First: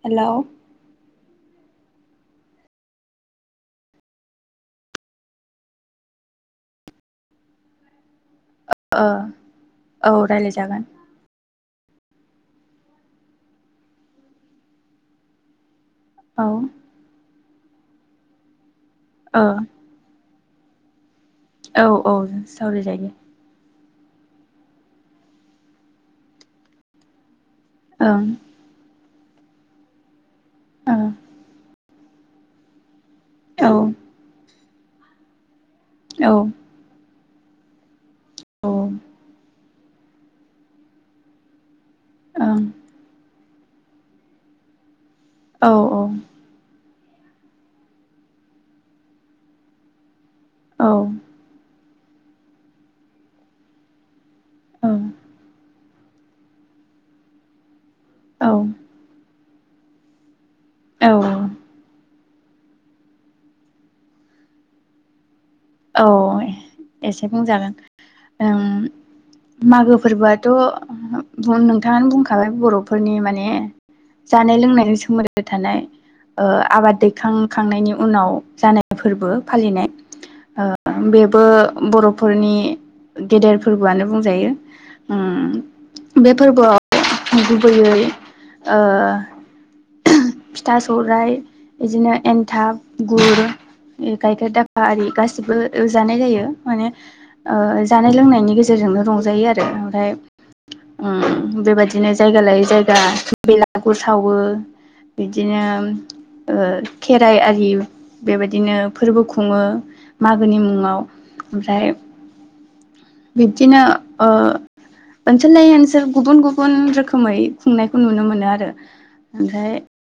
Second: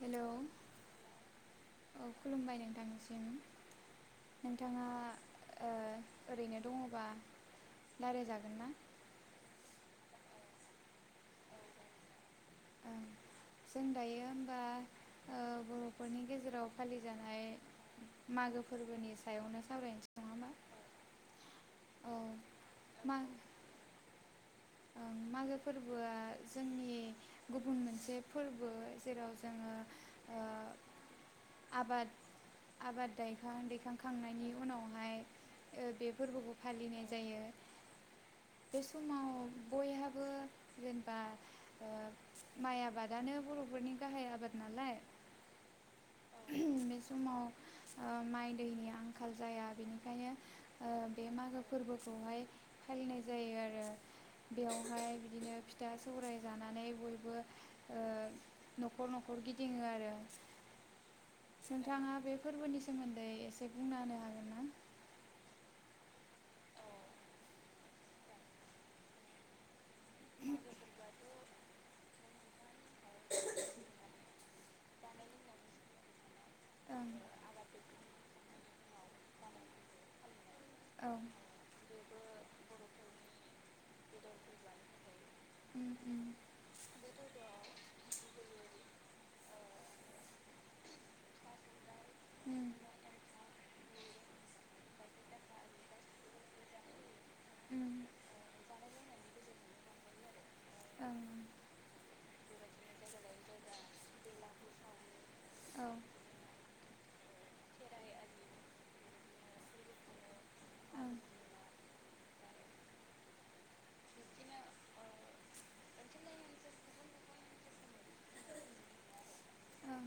Hello hello औ खुलुमबाय नोंथांसिम। नोंथाङा ओ ओरैनो दङबा रायलाय जागोन ना? ओ औ रायलाय जागोन। ओं जों दायो होमबा ओ बर' नखरनि औ गेजेराव फालिजानाय मागो फो फोरबोनि ओ सायावनो सावरायनोसै नङाबा। औ औ सावराय जायो मा ओं मागो फोरबोआ जोंनि गुबुन मोनसे ओं फोरबो जेराव जोङो ओ औ आबाद आबाद दैखां दैखांखांनायनि उनावहाय ओ बे औ फोरबोखौ फालिनाय जायो औ बे ओं समाव बयहाबो जेनबा ओ माइ आबादानो बर' फोरनि गाहाय आबाद नालाय औ औ बे समाव ओ माइ दैनि आंखाल जाया बेनिखायनो ओ बे मागो फोरबो खौहाय फालिनाय जायो आरो बेवहाय बिदिनो फि था सौराय जानानै बयबो ओ औ न'खर न'खर गिद दिङो आरो औ नोंथाङा बे फोरबोनि सोमोन्दै एसे बुंना होनो हागोन ना औ एसे बुंजागोन ओम मागो फोरबोआथ' नोंथाङानो बुंखाबाय बर'फोरनि माने जानाय लोंजों सोमोन्दो थानाय ओ आबाद ओं दैखांखांनायनि उनाव जानाय फोरबो फालिनाय ओ औ बेबो बर'फोरनि गेदेर फोरबोआनो बुंजायो ओम उम उम बे फोरबोआव गुबैयै ओ फिथा सौराइ बिदिनो उम एन्थाब गुर गाइखेर दाखा आरि गास गासिबो जानाय जायो माने ओ उम जानाय लोंनायनि गेजेरजोंनो रंजायो आरो ओमफ्राय ओं ओम बेबायदिनो जायगा लायै जायगा बेलागुर सावो बिदिनो औ ओ खेराइ आरि बेबायदिनो फोरबो खुङो मागोनि मुङाव ओं ओमफ्राय बिब्दिनो ओ ओनसोल लायै ओनसोल गुबुन गुबुन रोखोमै खुंनायखौ नुनो मोनो आरो ओमफ्राय ओं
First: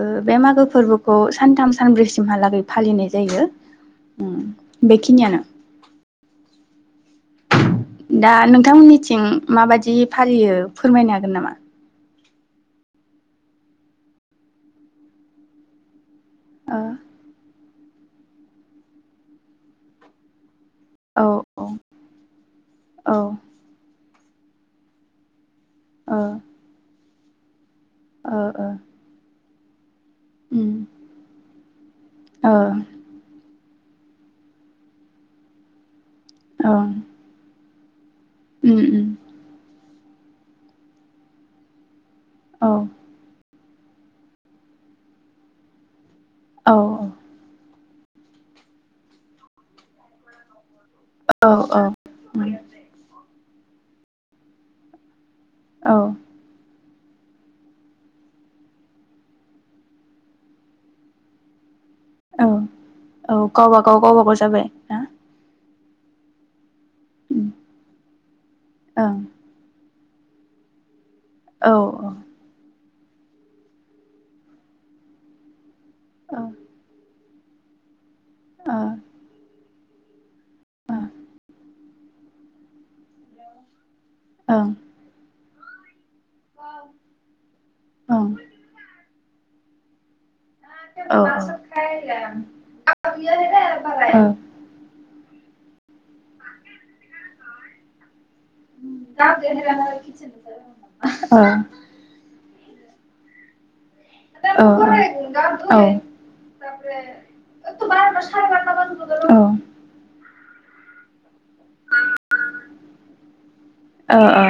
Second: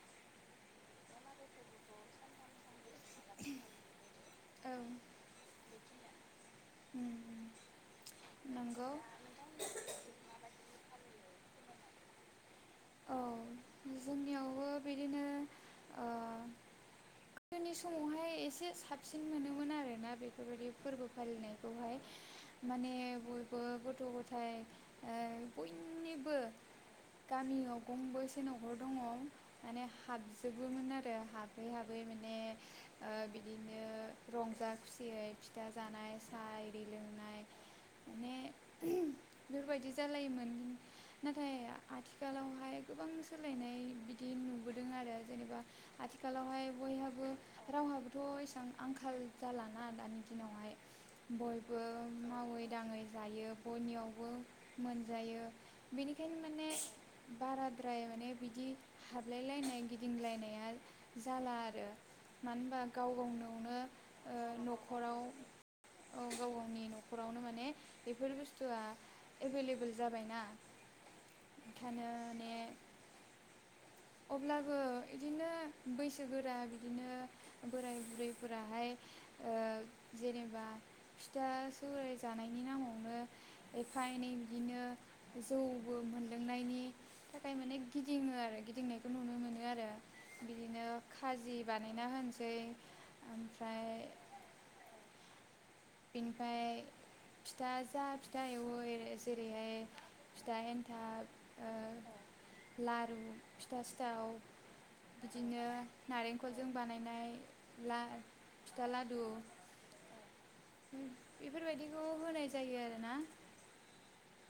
ओ बे मागो फोरबोखौ सानथाम सानब्रैसिमहालागै फालिनाय जायो ओम औ बेखिनियानो उम दा नंगौ नोंथांमोननिथिं माबायदि फालियो फोरमायनो हागोन नामा औ जोंनियावबो बिदिनो ओ ओ गोदोनि समावहाय एसे साबसिन मोनोमोन आरोना बेफोरबायदि फोरबो ओ फालिनायखौहाय माने औ ओ बयबो गथ' ग ओमफ्राय ओ बयनिबो गामियाव गंबैसे ओ ओ न'खर दङ माने उम हाबजोबोमोन आरो हाबै हाबै मान ओ बिदिनो रंजा खुसियै फिथा जानाय साहा औ इरि [unintelligible] उम उम बिदि जालायोमोन नाथाय औ आथिखालावहाय गोबां सोलायनाय बिदि नुबोदों आरो जेनेबा आथिखालावहाय औ बयहा रावहाबोथ' एसेबां आंखाल जालाना दानि दिनावहाय औ औ बयबो उम मावै दाङै जायो बयनियावबो मोनजायो औ बिनिखायनो माने बाराद्राय माने बिदि हाबलायलायनाय गिदिंलायनाया जाला आरो औ मानो होनबा गाव औ गावनावनो गावबागाव गावबागाव ओ जाबाय ना न'खराव औ गाव गावनि न'खरावनो उम माने बेफोर बुस तुआ ओं एबोल एबोल जाबायना औ ओंखायनो ने अब्लाबो इदिनो औ बैसोगोरा बिदिनो बोराय औ ओ बुरैफोराहाय ओ जेनेबा ओ फिथा सौराय जानायनि नामावनो एफा एन ओं जौबो मोनलोंनायनि थाखाय माने ओं गिदिङो आरो गिदिंनायखौ नुनो मोनो आरो बिदिनो औ खाजि औ बानायना होनोसै मागो ओम- बिनिफ्राय फिथा जा फिथा एवो ए जेरैहाय फिथा एन्थाब ओ लारु फिथा सिथाव बिदिनो नारेंखल जों बानायनाय ला फिथा लादु बेफोरबायदिखौ होनाय जायो आरो ना ओ ओ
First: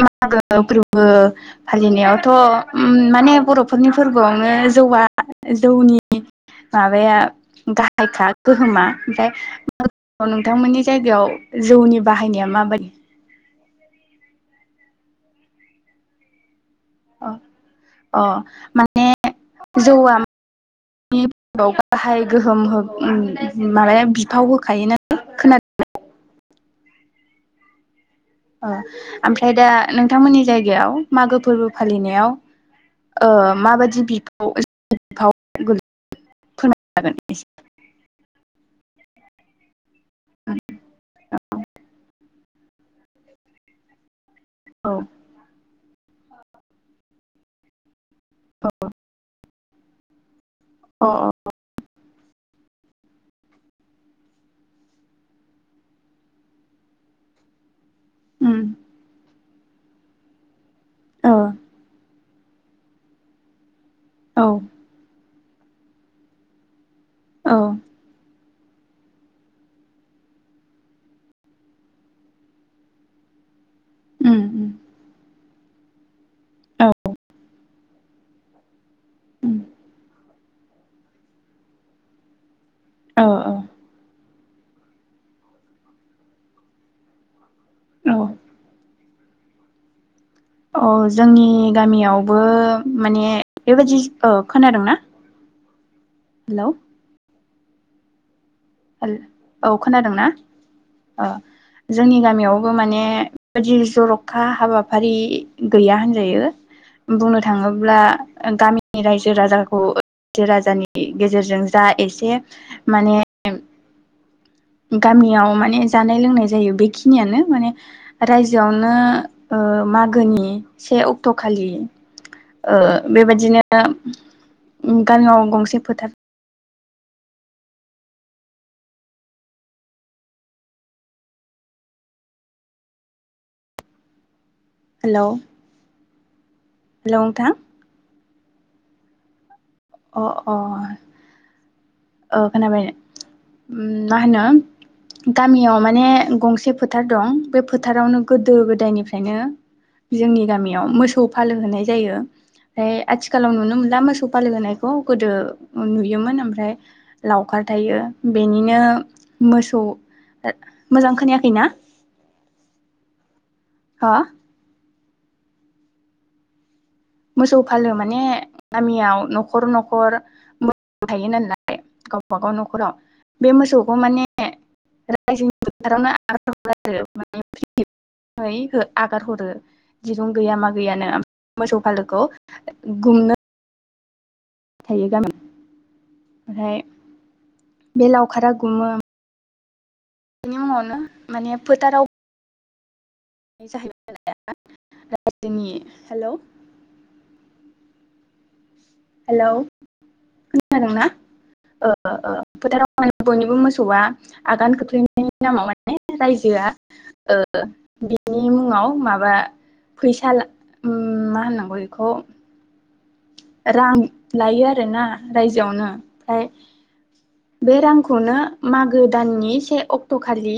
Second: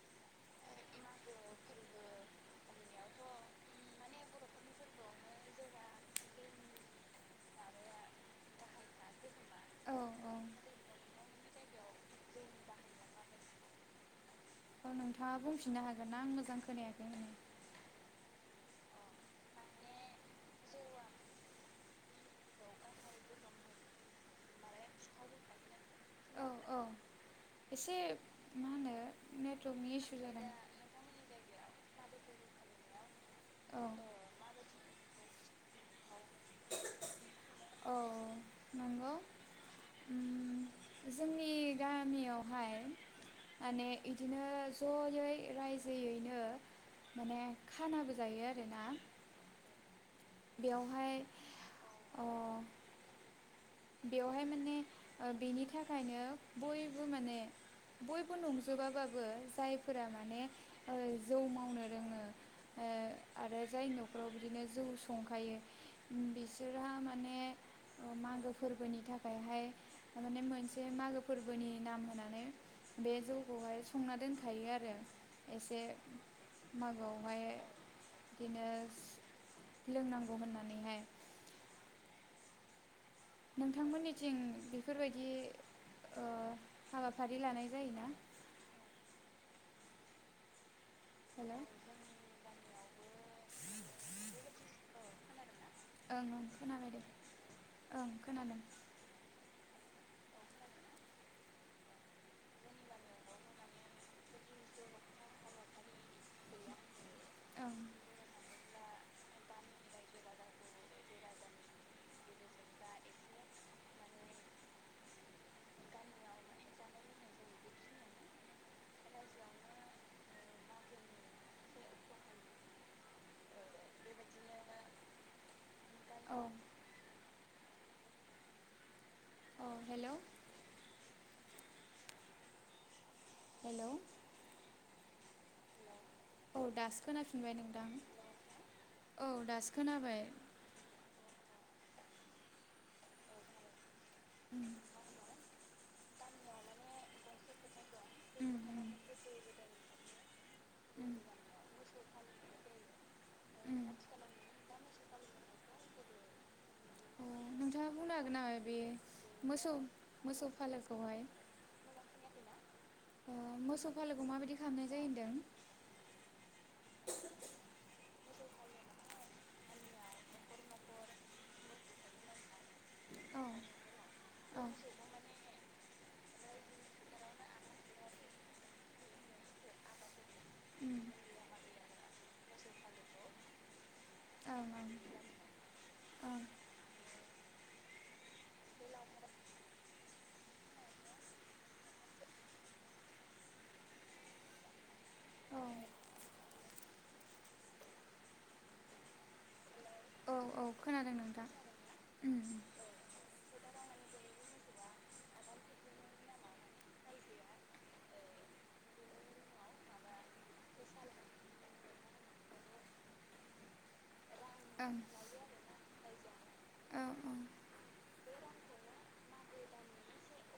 मागो फोरबो फालिनायावथ' ओम माने बर'फोरनि फोरबोआवनो जौआ जौनि माबाया गाहायखा गोहोमा ओमफ्राय औ नोंथांमोननि जायगायाव जौनि बाहायनाया माबा औ नोंथाङा बुंफिनो हागोनना आं मोजां खोनाया अ अ माने जौआ [unintelligible] गाहाय गोहोम हो उम माबाया बिफाव होखा [unintelligible] औ औ एसे मा ओ होनो ओमफ्राय दा नेटवर्कनि इसु नोंथांमोननि जादों जायगायाव मागो फोरबो फालिनायाव ओ औ माबायदि बिफाव [unintelligible] [unintelligible] औ नंगौ उम जोंनि गामियावहाय माने इदिनो औ जयै रायजोयैनो माने खानाबो जायो आरोना। औ अ बेवहाय ओ बेवहाय माने ओ बेनि थाखायनो बयबो माने बयबो उम नंजोबाबाबो जायफोरा माने ओ औ जौ मावनो रोङो ओ आरो जाय न'खराव औ बिदिनो जौ संखायो बिसोरा मा औ फोरबोनि थाखायहाय माने मोनसे मागो फोरबोनि नाम होनानै बे जौखौहाय संना उम उम दोनखायो आरो एसे औ मागोआवहाय दिनोस उम लोंनांगौ होननानैहाय औ औ नोंथांमोननि थिं बेफोरबायदि ओ हाबाफारि लानाय जायोना? औ अ जोंनि हेल' गामियावबो माने बेबायदि औ खोनादोंना? ओं ओं हेलौ खोनाबाय दे। ओं खोनादों। हेल औ खोनादोंना ओ जोंनि गामियावबो माने [unintelligible] जर'खा हाबाफारि गैया होनजायो। बुंनो ओं थाङोब्ला गामि नि रायजो राजाखौ [unintelligible] राजानि गेजेरजों जा एसे माने [unintelligible] गामियाव माने जानाय लोंनाय जायो बेखिनियानो माने रायजोआवनो ओ मागोनि से अक्ट' खालि ओ बेबादिनो गामियाव गंसे फोथार औ अ हेल' हेल' हेल' औ दासो खोनाफिनबाय नोंथां। औ दासो खोनाबाय अ अ औ खोनाबाय [unintelligible] उम मा होनो गामियाव मा ने गंसे फोथार दं बे फोथ थारावनो गोदो उम उम गोदायनिफ्रायनो जोंनि गामियाव मोसौ फालो होनाय जायो फाय आथिखालाव नुनो उम मोनला अ मोसौ फालो होनायखौ गोदो नुयोमोन ओमफ्राय लावखार नोंथाङा थायो बुंनो हागोन नामा बे बेनिनो मोसौ मोसौ मोजां फालोखौहाय खोनायाखैनाा मोसौ फाललिखौ माबायदि खालामनाय जदों मोसौ फालो माने गामियाव न'खर न'खर मोसौ थायो नालाय गावबागाव न'खराव औ बे मोसौखौ माने औ रायजोनि फोथारावनो ारर आरो म फ्रि आगारहरो गैया मा उम गैयानो मोसौ गुमनो ओं थायो ओं गाबोन ओं ओमफ्राय बे लावखारा गुमो बेनि मुङावनो माने फोथाराव जाह औ नि हेल' हेलौ औ औ म नोंना खोनादों नोंथां फोथाराव माने बयनिबो मो मोसौआ आगान खोख्लैनायनि नामाव माने रायजोआ बिनि मुङाव माबा फैसा मा होननांगौ बेखौ राम लायो ओं आरोना रायजोआवनो ओमफ्राय ओं बे रांखौनो मागो दाननि से अक्ट' खालि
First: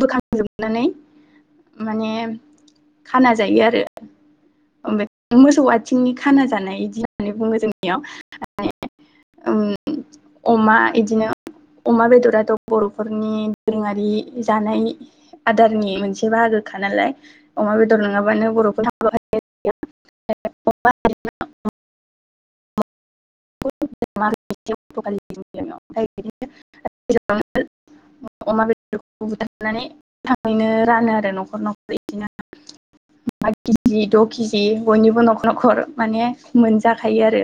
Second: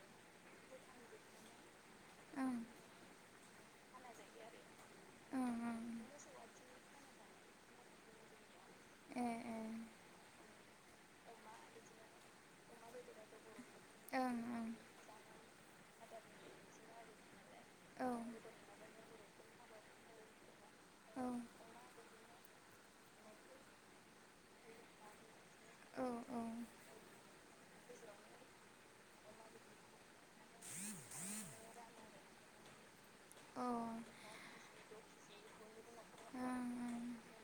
बोखांजोबनानै माने ओं ओं खाना जायो आरो ओफ्राय ओं मोसौआ ओं आथिंनि खाना जानाय बिदि होननानै बुङो जोंनियाव ए ए [inaudible] अमा बिदिनो अमा बेदराथ' बर'फोरनि दोरोङारि ओं ओं जानाय आदारनि मोनसे बाहागोखा नालाय अमा बेदर औ नङाबानो बर'फोर हाब [inaudible] ओ औ बिदिनो औ ओं अमा बेदरखौ बुथारनानै थाङैनो रानो आरो न'खर न'खर बिदिनो ए ओं केजि द' केजि बयनिबो न'खर नखर माने मोनजाखायो आरो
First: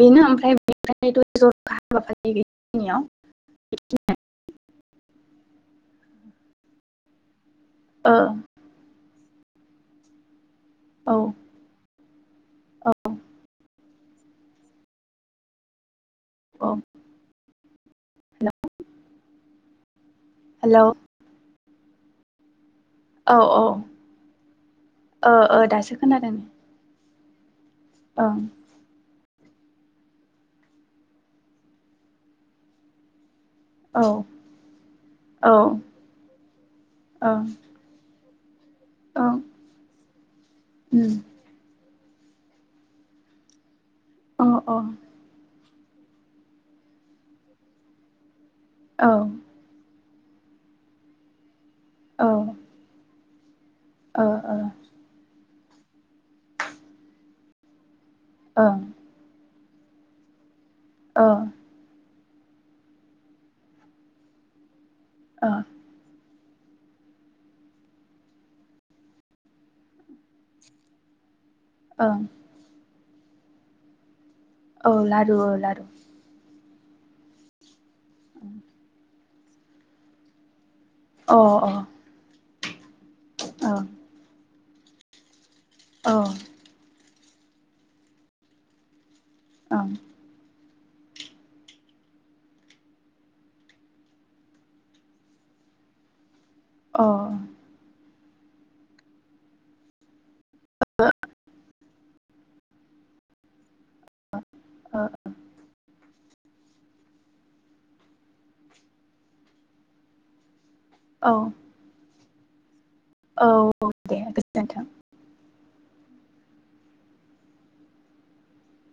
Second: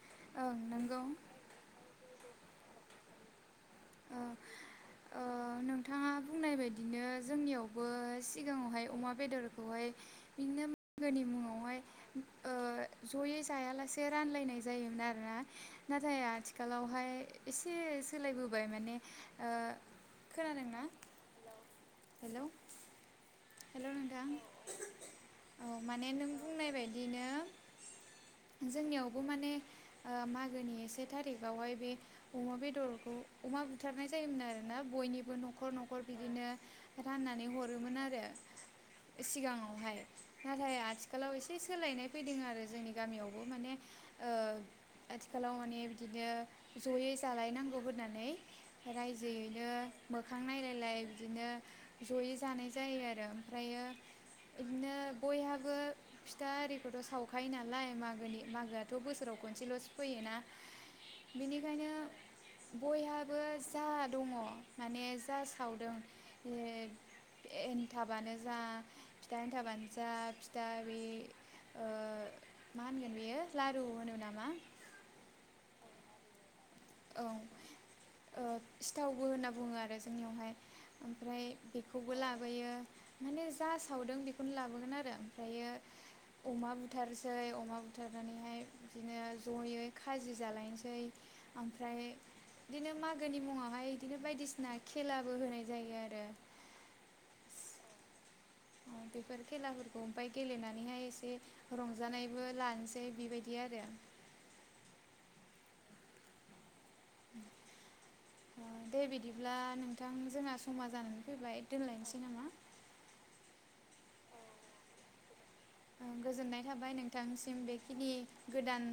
बेनो ओमफ्राय ओं नंगौ बेनिफ्राय' जर हाबाफ गनियाव ओ ओ नोंथाङा बुंनाय बायदिनो जोंनियाव बो सिगाङावहाय अमा बेदरखौहाय बिदिनो ओ मोगोनि मुङावहाय जयै जायालासे एसे रानलायनाय जायोमोन आरोना नाथाय औ आथिखालावहाय एसे सोलायबोबाय माने ओ खोनादोंना हेलौ हेलोव औ औ हेल' नोंथां ओ ओ औ दासो माने नों खोनादों बुंनाय बाय ओं बिदिनो जोंनियावबो मान माने ओ मागोनि ए से थारिखावहाय बे अमा बेदरखौ अमा औ बुथारनाय जायोमोन आरोना बयनिबो औ न'खर न'खर बिदिनो ओं राननानै हरोमोन आरो। ओं सिगाङावहाय नाथाय उम आथिखालाव एसे सोलायनाय फैदों आरो जोंनि गामियावबो माने ओ अ औ आथिखालाव माने बिदिनो जयै जालायनांगौ होननानै औ रायजोयैनो मोखां नायलायलाय बिदिनो ओ जयै जानाय जायो आरो ओमफायो ओ बिदिनो बयहाबो फिथा आरिखौथ' साव खायो नालाय माग ओं मागोआथ' बोसोराव खन नसेल'सो फैयोना ओ बेनिखायनो बयहाबो जा दङ माने जा ओ सावदों [unintelligible] एनथाबानो जा जा फिथानो थाबानो जा फिथा बे ओं मा होनगोन बेयो लारु होनो नामा? औ लारु औ लारु औ सिथावबो होनना बुङो आरो जोंनियावहाय। अ ओमफ्राय बेखौबो लाबो माने जा ओं सावदों बेखौनो लाबो गोन आरो औ ओं ओमफ्रायो अमा बुथार सै अमा बुथारनानैहाय बिदिनो अ जयै खाजि जालायनोसै। दै ओमफ्राय बिदिनो मागोनि मुङावहाय इदिनो बायदिसिना खेलाबो होनाय जायो आरो। अ अ बेफोर खेलाफोरखौ ओमफफ्राय गेलेनानैहाय एसे रंजानाय बो लसै बेबायदि आरो। [inaudible] ओ दे बिदिब्ला नोंथां जोंहा समा जानानै ओ फैबाय दोनलायनोसै। नामा औ दे गोजोनथों। ओं गोजोननाय थाबाय नोंथांसिम बेखिनि गोदान